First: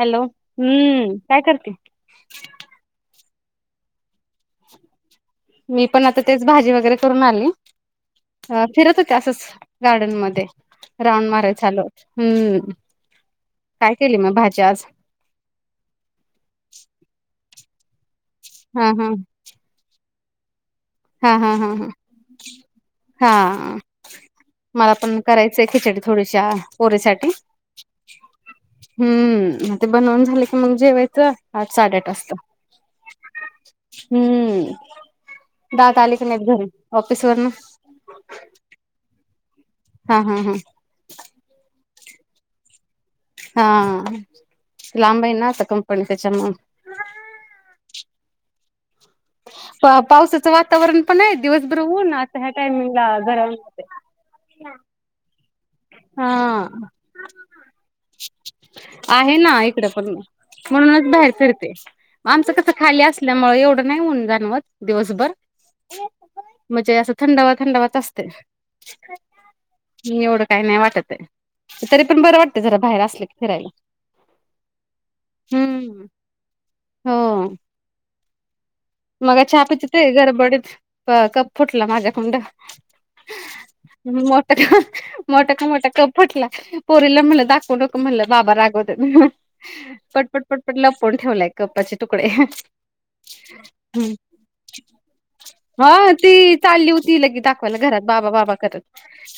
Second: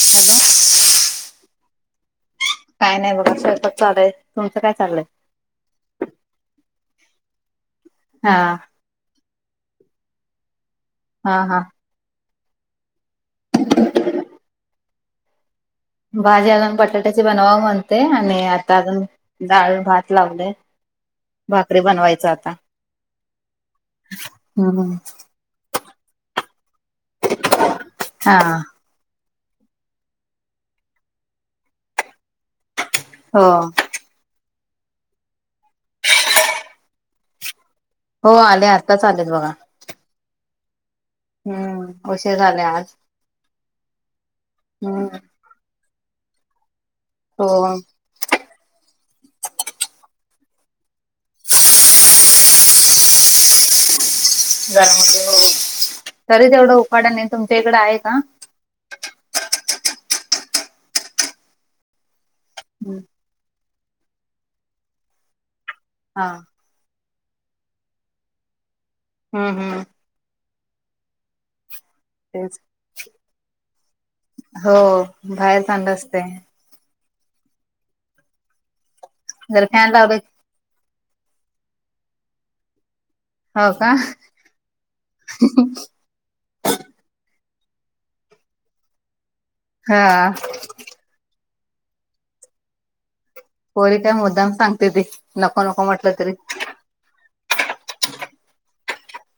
Hello, हम्म, काय करते? काय नाही बघा, स्वयंपाक चाललंय. तुमचं काय चाललंय? मी पण आता तेच भाजी वगैरे करून आली. हा अं फिरत तसंच गार्डन मध्ये. राऊंड हा हा मारायला चाललो. हम्म. काय केली मग भाजी आज? भाजी ना, बटाट्याची बनवावं म्हणते आणि आता हा अजून हा डाळ भात लावलंय. हा हा हा भाकरी हा बनवायचं आता. हा. हम्म मला पण करायचंय खिचडी थोडीश्या, पोरीसाठी. हा. हम्म, मग ते बनवून झाले की मग जेवायचं आठ साडेआठ वाजता. हो. हम्म. दादा आले की नाहीत घरी? ऑफिस वरून? हो आले, आत्ताच आलेत बघा. हा, हम्म हम्म. हम्म उशीर झालाय आज. हा हम्म लांब आहे ना आता कंपनी त्यांच्यामुळे. हो. पावसाचं वातावरण पण आहे दिवसभर ऊन आता ह्या टाइमिंगला गरम होतेय. तरीच हा एवढा उकाडा नाही तुमच्याकडे आहे. आहे ना इकडं पण म्हणूनच बाहेर फिरते म आमचं कसं खाली अस त्यामुळे एवढं नाही ऊन जाणवत दिवसभर. हा म्हणजे असं थंडावा थंडावाच असते. हा हा मी एवढं काही नाही वाटत आहे, तरी पण बरं वाटत तेच जरा बाहेर असले का फिरायला. हो बाहेर चांगल हम्म. असते. हो. मग चहा जर पित फॅन होते लावले गडबडीत कप फुटला माझ्याकडून हो का [inaudible] फुटला पोरीला म्हणलं दाखवू नक म्हणलं बाबा रागवतायत ह ह हा पटपट पट. लपवुन ठेवलाय कप्प्याचे तुकडे ह. पोरी काय ह्म्म मुद्दाम सांगते ती नको नको म्हटलं हा तरी ती चालली होती लगी पहिल घरात बाबा बाबा करत.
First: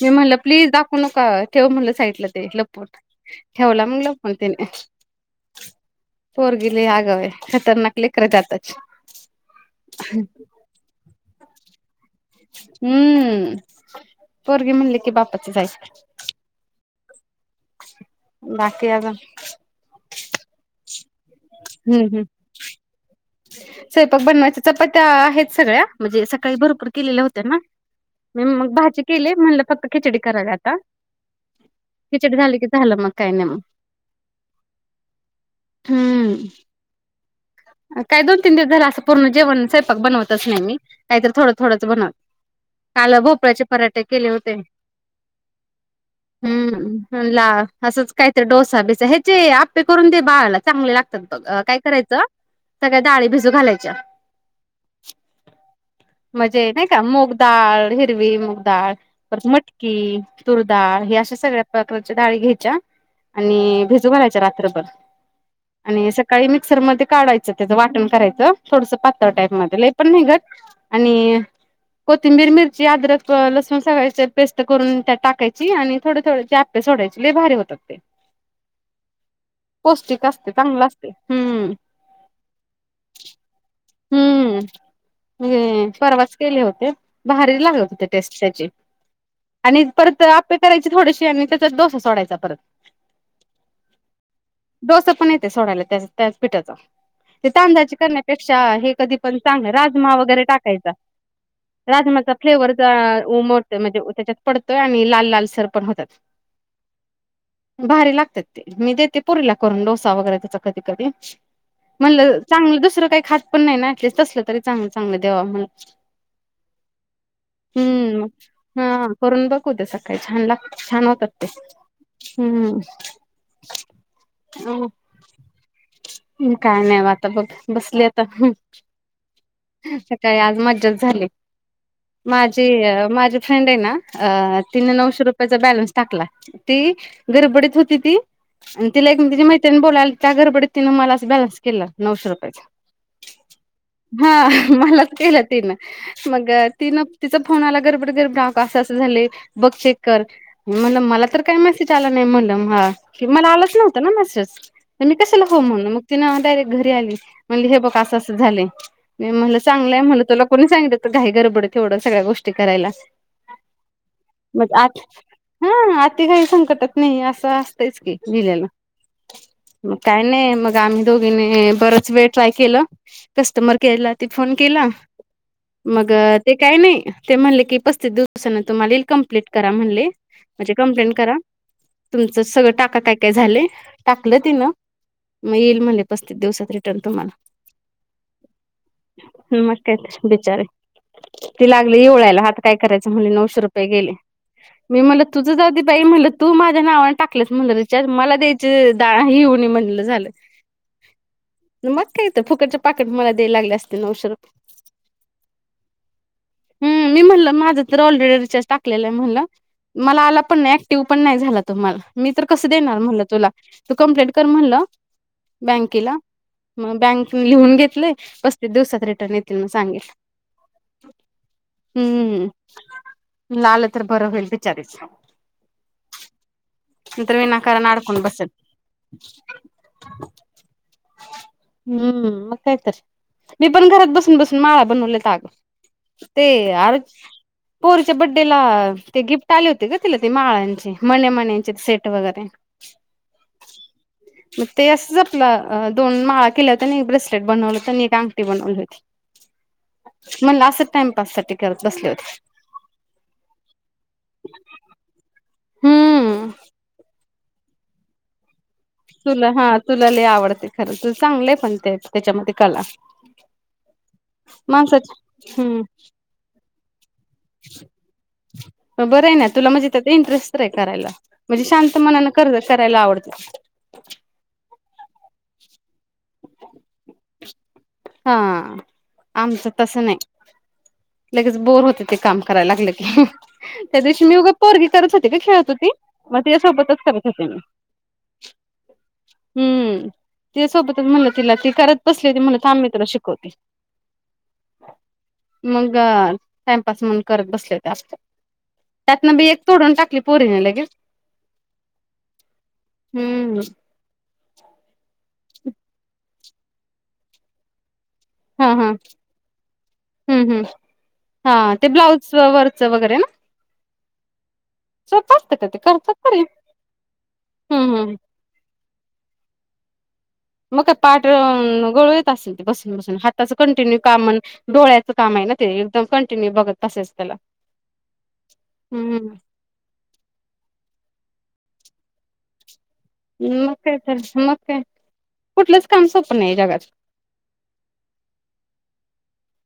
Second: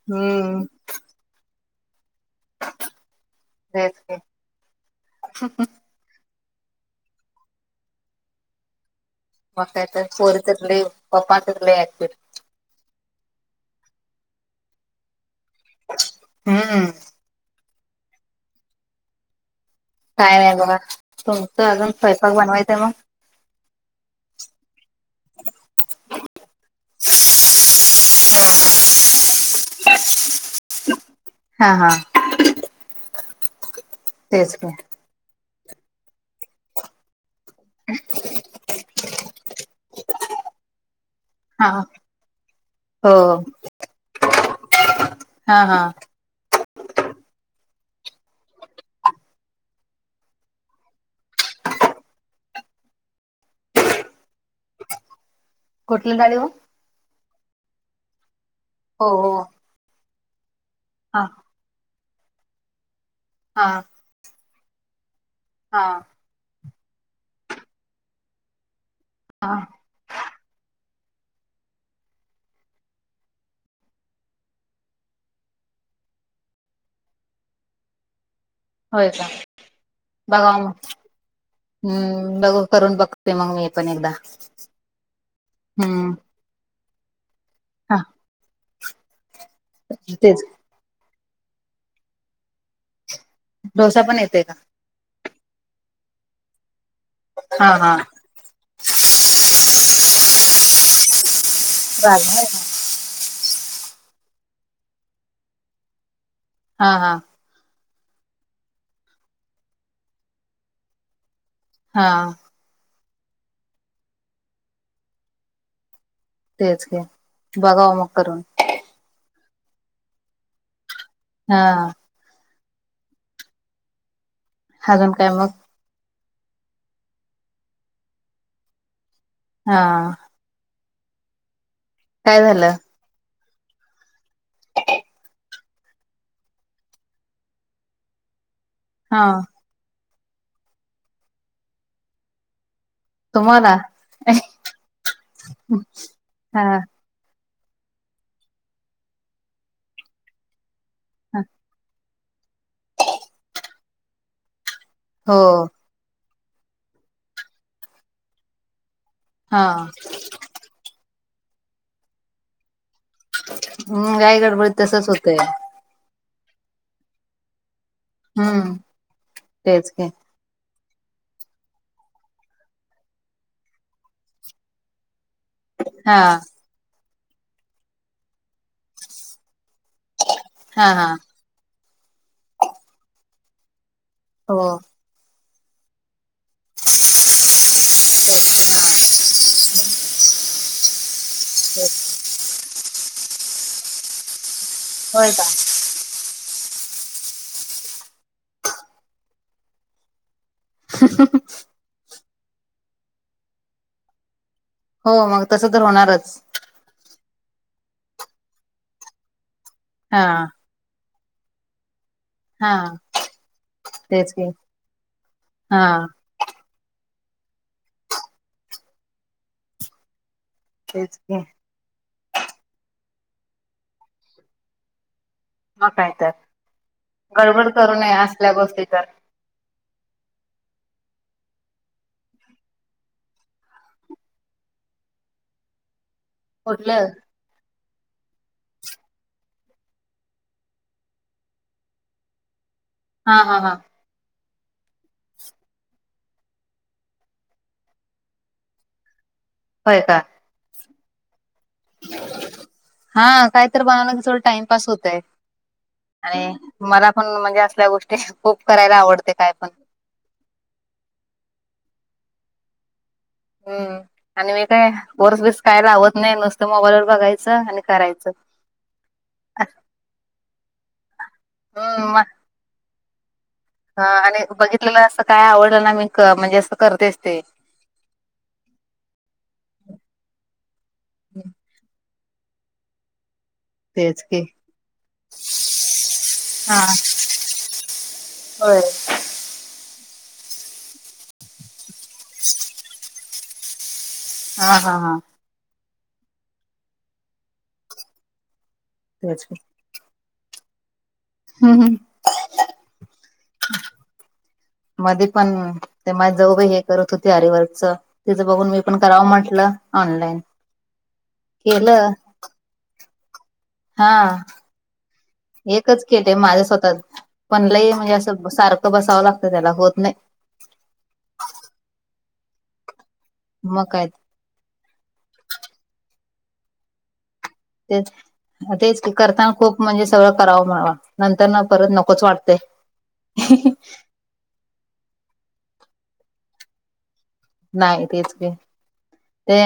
मी म्हणलं हम्म प्लीज दाखवू नको ठेव म्हणलं साईडला. ते लपवुन, ठेवला तेच मग की लपवुन तिन. पोरगी लय आगाऊ हाय खतरनाक लेकर जातच. मग काय तर पोरीचलय पापांचच लय ऐकत्यात. हम्म पोरगी म्हणल की बापचच आकत्यात. हा. बाकी अजून? काय नाय बघा, तुमचं अजून स्वैपाक बनवायचं मग? स्वयपाक बनवायचा चपात्या आहेत सगळ्या, म्हजे सकाळी भरपूर केलेल्या होत्या ना. हम्म मग भाजी केली म्हणलं फक्त खिचडी करावी आता. हा हा खिचडी झाली की झालं मग काय नाय मग. तेच [unintelligible] हम्म.. काय दोन तीन दिवस झाल असं पूर्ण जेवण स्वयपाक बनवतच नाय मी. काय तर थोडं हा थोडंच बनवते हो काल भोपळा्याचे पराठे केले होते. हा हा. हम्म ला असंच काहीतरी डोसा बिसा ह्याचे आपे करून दे बाळाला चांगले लागते. -बघ काय करायचं? सगळ्या डाळी भिजू घालायच्या, कुठली डाळी हो म्हजे नाही का मुग डाळ हिरवी मुगडाळ हो हो परत मटकी तुरडाळ हे हा अश सगळ्या [unintelligible] डाळी घ्यायच्या हा आणि भिजू घालायच्या रात्रभर हा आणि स सकाळी मिक्सर मध्ये काढायचं त्याचं वाटण करायचं थोडस पातळ हा टाईप मध्ये लय पण [unintelligible] आणि कोथिंबीर, मिरची, अद्रक, लसूण सगळ्या ह्याच्यात पेस्ट करून त्यात टाकायची आणि थोड थोड ते सोडायचे लय भारी होतात ते. [inaudible] होय का पौष्टिक असते बघा चांगलं मग असते हम्म हम् बघ करून बघ ते मंग मी पण एकदा, हम्म म्हणजे हम्म परवाच केले होते. भारी लागत हा होती. टेस्ट त्याची, आणि परत तेच आप्पे करायची थोडेशी, आणि त्याचाच डोसा सोडायचा परत डोसा पण येतयं का? डोसा पण येतयं सोडायला त्या, त्याच पिठाचा ते हा हा तांदाळाचे कणे क्षा, हे कधी पण चांगला, राजमा वगैरे टाकायचा. राजमाचा राजमा आहे का? फ्लेवर चा उमटतोय. मजे त्याच्यात पडतोय. आणि लाल लाल सर पण होत्यात. हा हा. भारी लागत्यात ते, मी देते पोरीला करून डोसा वगैरे त्याचा कधी कधी हा म्हणलं, चांगलं दुसरं कायं खात पण नाय ना, ऍटलीस्ट तसलं तरी चांगलं चांगलं दयावा म्हणून तेच की बघावं मग हम्म, करून मग हा करून बघ उद्या ते सकाळी छान लाग, छान होतात. हा हम्म हाजून काय मग? हूं, काय नाय आता बघ बसली आता. हूं हा सकाळी आज मज्जाच झाली. काय माझी झालं अ माझी फ्रेंड हाय न, तिनं नऊशे रुपयाचा बॅलन्स टाकला. ती गरबडीत होती ती आणि तिला एक हा तिची मैत्रीण बोलायलायत्या गडबडीत तिनं मलाच बॅलेन्स केला नऊशे रुपयांचा तुम्हाला हा मलाच केला. तिनं मग हा तिनं तिचा फोन आला. गरबडत गरबडत हाबग अस असं झालय. बघ चेक कर. म्हणलं, मला तर काय मेसेज आला नाही म्हणल म ह, मला आलंच नव्हता ना, मेसेज त मी कशाला हो म्हणू मग ती नं डायरेक्ट घरी आली. म्हणली हे बघ असं असं झालय. मी म्हनलं हा चांगलंय म्हटलं तुला कोणी सांगितलं होत. घाई गरबडीत एवढ्या सगळ्या गोष्टी करायला. हम्म, घाई मग गडबडीत आत तसच होतंय. हा, आती घाई संकटात नेई, असं असतच की‌ लिहिलेला. हम्म तेच म की कायं नायं मग त आम्ही दोघींनी बरच वेळ ट्राय केल. कस्टमर केअरला ते फोन केला मग हा ते काय नाई. ते म्हणले की पस्तीस दिवसांन तुम्हाला येईल कमप्लीट करा म्हणले. म्हणजे हा हा कंप्लेंट करा. तुमचं सगळं टाका काय काय झालंय. टाकल हो तिनं हा म येईल म्हणले, पस्तीस दिवसात रिटर्न तुम्हाला. [inaudible] हूं, मग काय बिचारी, ती लागली ईवळायला हात काय करायचं म्हणले, नऊशे रुपये गेले. मी म्हणलं होय का तुझं जाऊ देत बाई म्हणलं तू माझ्या नावाने टाकलंस म्हणलं रिचार्ज, मला द्यायचं दा हे होऊ नये म्हणलं झालं. [unintelligible] मग काय त, फुकटचे पाकिट मला द्यायला लागले असते. नऊशे रुपये. हो, मग तसं तर होणारच हूं, मी म्हणलं माझं तर ऑलरेडी रिचार्ज टाकलेलायं म्हणलं. मला हा आला पण नाय. टीव पण नायं झाला तो मला मी तर कसं हा देणार म्हणलं तुला, तू कंप्लेंट तेच कर की म्हणलं हा बँकेला मग बँक नी लिहून घेतलय. पस्तीस दिवसात रिटर्न येतील म सांगितल तेच क्या हम्म, म्हंणलं आलं तर बरं होईल बिचारीचं. मग काय तर नंतर गडबड विनाकारण करू नये अडकून बसल. असल्या गोष्टी तर हम्म, मग काय तर, मी पण घरात बसून बसून माळा बनवलेत आग ते अर कुठलं पोरीच्या बर्थडेला ते गिफ्ट आले होते ग तिला ती माळांची मण्या मण्यांचे सेट वगैरे. [inaudible] हा हा हा. मग ते असंच आपलं दोन माळा केलं होत नाय एक ब्रेसलेट बनवलं होत आणि एक अंगठी बनवली होती. होय का? म्हंटलं, असच टाइमपास साठी करत बसले होते. हा काहीतर बघायला गेलं, तर टाइमपास होतय हम्म आणि मला पण म्हणजे असल्या गोष्टी खूप करायला आवडते, तुला काय पण हा तुला लय आवडते खरं, तर चांगलेय पण ते त्याच्यामध्ये कला. हम्म, आणि मी काय माणसाची वर्स बीस काय हम्म लावत नाय, नुसतं मोबाईल वर बघायचं आणि करायचं. बरंय ना, तुला म्हणजे त्यात इंटरेस्ट तरी आहे करायला. म्हणजे शांत हम्म मनानं मग कर करायला आवडते. आणि बघितलेलं असं काय आवडलं ना, मी म्हणजे असं करतेच ते. हा, आमचं तसं नाही लगेच बोर होत ते काम करायला लागलं की. त्या तेच दिवशी मी की उगं पोरगी करत होते ग खेळत होती, मग तिच्या हा सोबतच करत होते मी. होय. हम्म, तिच्या सोबतच म्हणलं तिला ती करत बसलेली म्हणलं, थांब मी तुला शिकवते. हा हा हा. मग टाइमपास म्हणून करत बसले त्यास्त, त्यातनं तेच बी की. एक तोडून टाकली पोरीने लगीच, हम्म हम्म. हम्म. मध्ये पण ते माझी जाऊ बाई हे करत होते आरीवर्कच. तिज बघून हा मी हा. पण करावं म्हटलं, ऑनलाईन केलं. स्ववरच वगैरे ना. हा सोपं असतं का ते एकच करतात केलते तरी. माझ्या स्वतःच पण लई हम्म म्हणजे हम्म. असं सारखं बसावं लागतं त्याला होत नाही. मग काय पाठ गळून येत असेल, ते बसून बसून हाताच मग कंटिन्यू काय काम अन् डोळ्याचं काम आहे ना ते. एकदम कंटिन्यू बघत बसायचं त्याला. तेच मग तेच की, हम्म. करताना खूप म्हणजे सगळं करावं म्हणावा नंतर न परत नकोच वाटतंय. मग काय तर, मग काय कुठलंच काम सोपं नाही जगात. नाही तेच की. ते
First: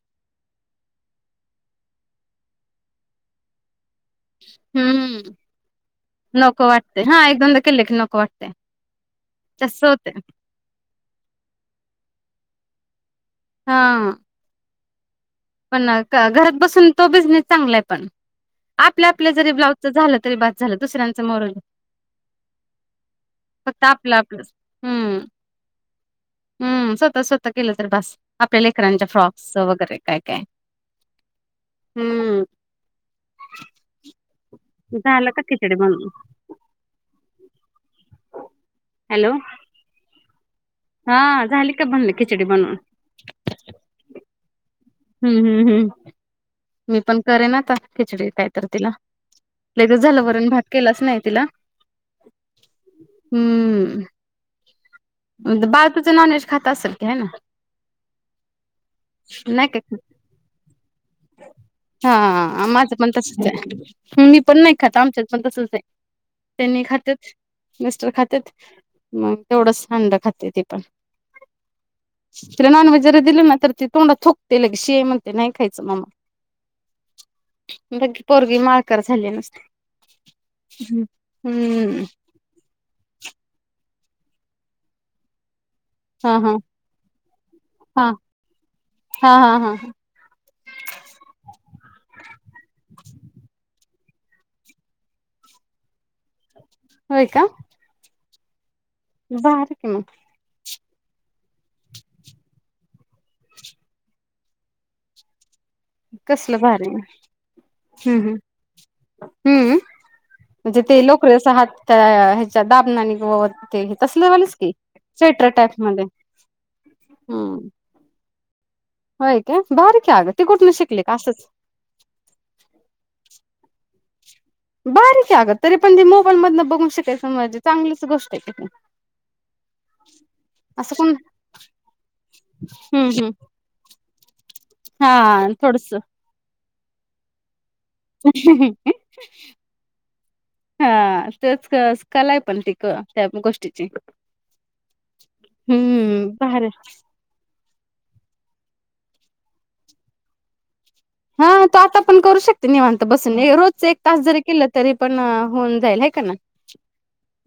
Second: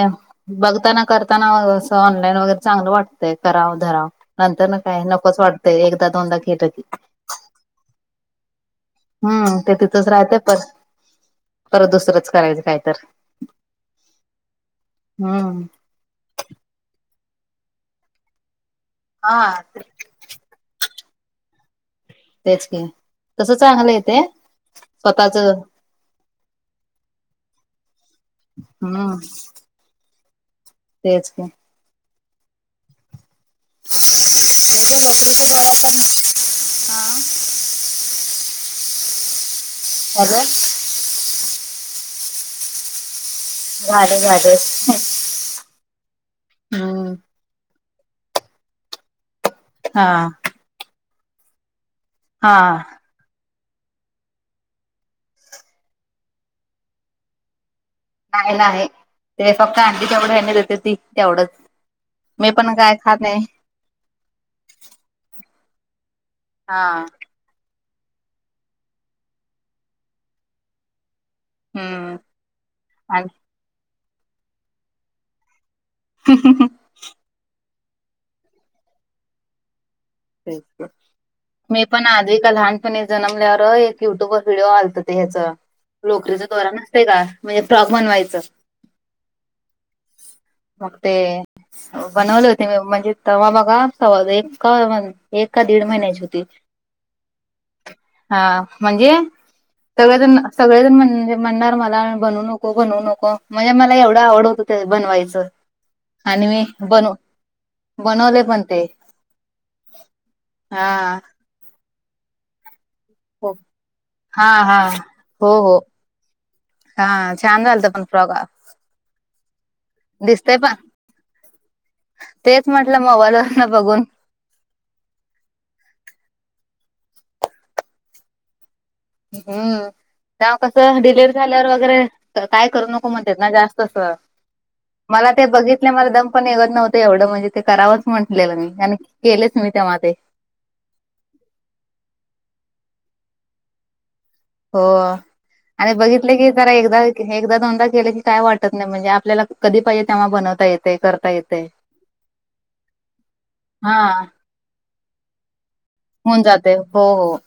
बघताना करताना असं ऑनलाईन वगैरे चांगलं वाटतंय करावं धराव नंतर न काय हम्म. नकोच वाटतंय, एकदा, दोनदा नको केलं की. वाटतंय. हा एक, दोनदा केलं की नको वाटतय. हम्म, ते तिथंच राहतेय पर परत, दुसरंच करायचं काय तर. हा. हम्म. पण घरात बसून तो बिझनेस चांगलाय पण, आपल्या आपल्या हा जरी ब्लाऊजच झालं तरी बास झालं, दुसऱ्यांचं मरूदे. तेच की, तस चांगलं आहे आपलं ते आपलंच हम्म स्वतःच हम्म, स्वतः स्वतः केलं तरी बास आपल्या लेकरांच्या हम्म फ्रॉक्सच वगैरे. [unintelligible] तेच की. हम्म. [unintelligible] झालं का खिचडी बनवून [inaudible] हॅलो. हॅलो. हा झाली का म्हणले खिचडी बनवून? झाली झाली. हम्म हम्म हम्म मी पण करेन आता खिचडी काय तर तिला. लय दिवसं हा झालं वरन भात केलाच नाय तिला. हा. हम्म बाळ तुझं नॉन व्हेज खात असेल की हे ना. नाही नाही ते नाही फक्त काय आंडी तेवढं ह्यांनी देते ती तेवढंच. हा मी आ काय माझं पण खात नाही तसच हाय, मी पण खात आमच्यात पण तसच ये. हा त्यांनी खात्यात. मिस्टर खातेेत मग तेवढंच अंड खाते ती पण. हम्म तिला नॉनव्हेज जरा आणि दिलं ना तर ती तोंडात थुकते लगेच शी ये म्हणते नाही खायचं ममा. हम्म हम्म हम्म. मग पोरगी माळकर झाली नुसती. मी हम्म पण आधी का लहान पण जन्मल्यावर एक युट्यूबर व्हिडिओ आलते ते ह्याच हा लोकरीचा हा दोरा नसतय का म्हणजे फ्रॉक हा बनवायचं. हा हा हा मग ते. बनवले होते मी म्हणजे तेव्हा बघा सवा एक का एक का दीड महिन्याची होती. होय का? हा म्हणजे भारी की मग सगळेजण सगळेजण म्हणजे म्हणणार मला बनवू नको बनवू नको म्हणजे मला एवढं आवड होतं ते बनवायचं. आणि कसलं मी भारी बनव हम्म हम्म बनवले पण ते. हम्म म्हणजे ते हा लोकरीचा हात ते चा दाबनाने ग व हो ते तसले हा वालेच की हा हो स्वेटर हो टाईप मध्ये हा छान हम्म झालत पण फ्रॉग होय काय? भारी कीे आग ती कुठन पण शिकली का असच तेच म्हटलं मोबाईल वरन बघून भारी की अग तरी पण ती मोबाईल बघून शिकायच म्हणजे चांगलीच गोष्ट ये की हम्म. तेव्हा असं कसं कोण डिलेवरी झाल्यावर वगैरे काय करू हम्म नको हम्म म्हणतेेत ना जास्त असं मला ते हा थोडस बघितल्या मला दम पण निगत नव्हत एवढं म्हणजे ते करावं म्हटलेलं मी आणि केलेच मी तेव्हा ते हा तेच क कलाय पण ती त्या गोष्टीची. हो आणि हम्म बघितलं की भारी जरा एकदा हे एकदा दोनदा केले की काय वाटत नाय म्हणजे आपल्याला कधी पायजे तेव्हा बनवता येते कर हा तो आता पण करू शकते निवांत बसून रोजच हा एक तास जरी केलं तरी पण होऊन जाईल हे होऊन जाते हो हो.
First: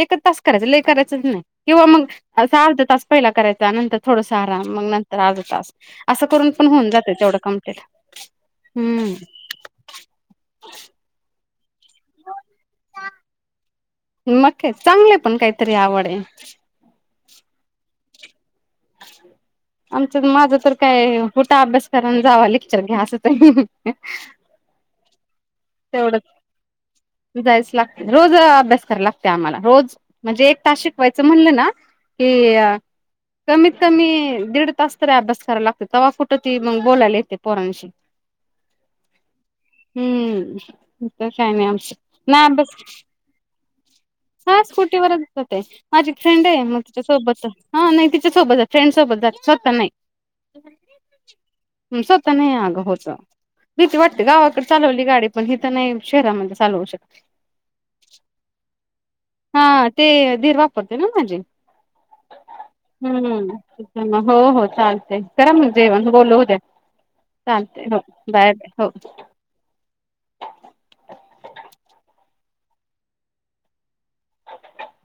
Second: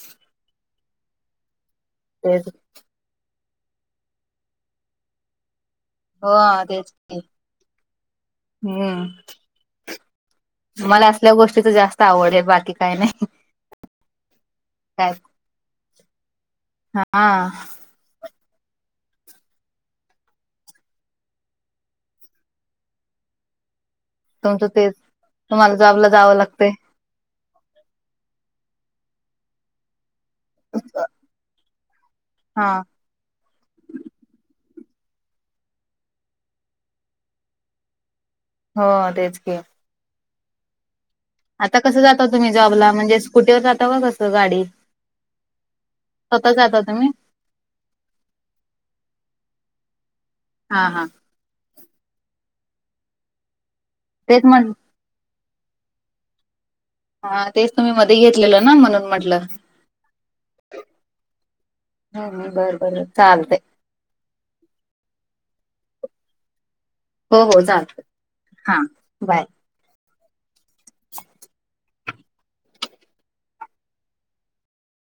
एकच तास करायचं लय करायचंच नाय किंवा मग तेच असा अर्धा तास पहिला करायचा नंतर थोडस आराम मग नंतर अर्धा तास असं हो करून पण होऊन तेच जात. की तेवढं काम केल हम्म मला असल्या गोष्टीच जास्त आवडेल बाकी काही नाही. मग काय चांगले पण काहीतरी आवड आहे. हा [inaudible] आमच माझं तर काय उठा अभ्यास करा न जावा लेक्चर घ्या असंच आहे. तुमचं तेच तुम्हाला जाॅबला जावं लागतय. जायच लागते रोज अभ्यास करायला लागते आम्हाला रोज म्हणजे एक तास शिकवायचं म्हणलं ना की. हा कमीत कमी दीड तास तरी अभ्यास करायला लागत तव्हा कुटं ती मग बोलायला येते पोरांशी हो तेच की हम्म काही नाही आता आमच कसं जाता ना तुम्ही जॉबला अभ्यास म्हणजे स्कूटीवर जाता का कसं गाडी हा स्कुटीवरच जाते. माझी एक फ्रेंड स्वतः आहे जाता मग तुम्ही त्यिच्यासोबतच हा नाही तिच्या सोबत जात फ्रेंड सोबत जात स्वतः नाही. हा हा स्वतः नाही अगं होत भीती वाटते तेच गावाकडे म्हण चालवली गाडी पण हित नाही शहरामध्ये चालवू शकत. हा तेच तुम्ही मध्ये घेतलेलं ना म्हणून म्हटलं हा ते दीर वापरतोय ना माझी हम्म, बरं बरं चालतंय हम्म हो हो चालतेय करा मग जेवण बोलु उद्या. हो चालते हो चालतंय बाय हा हो बाय [inaudible]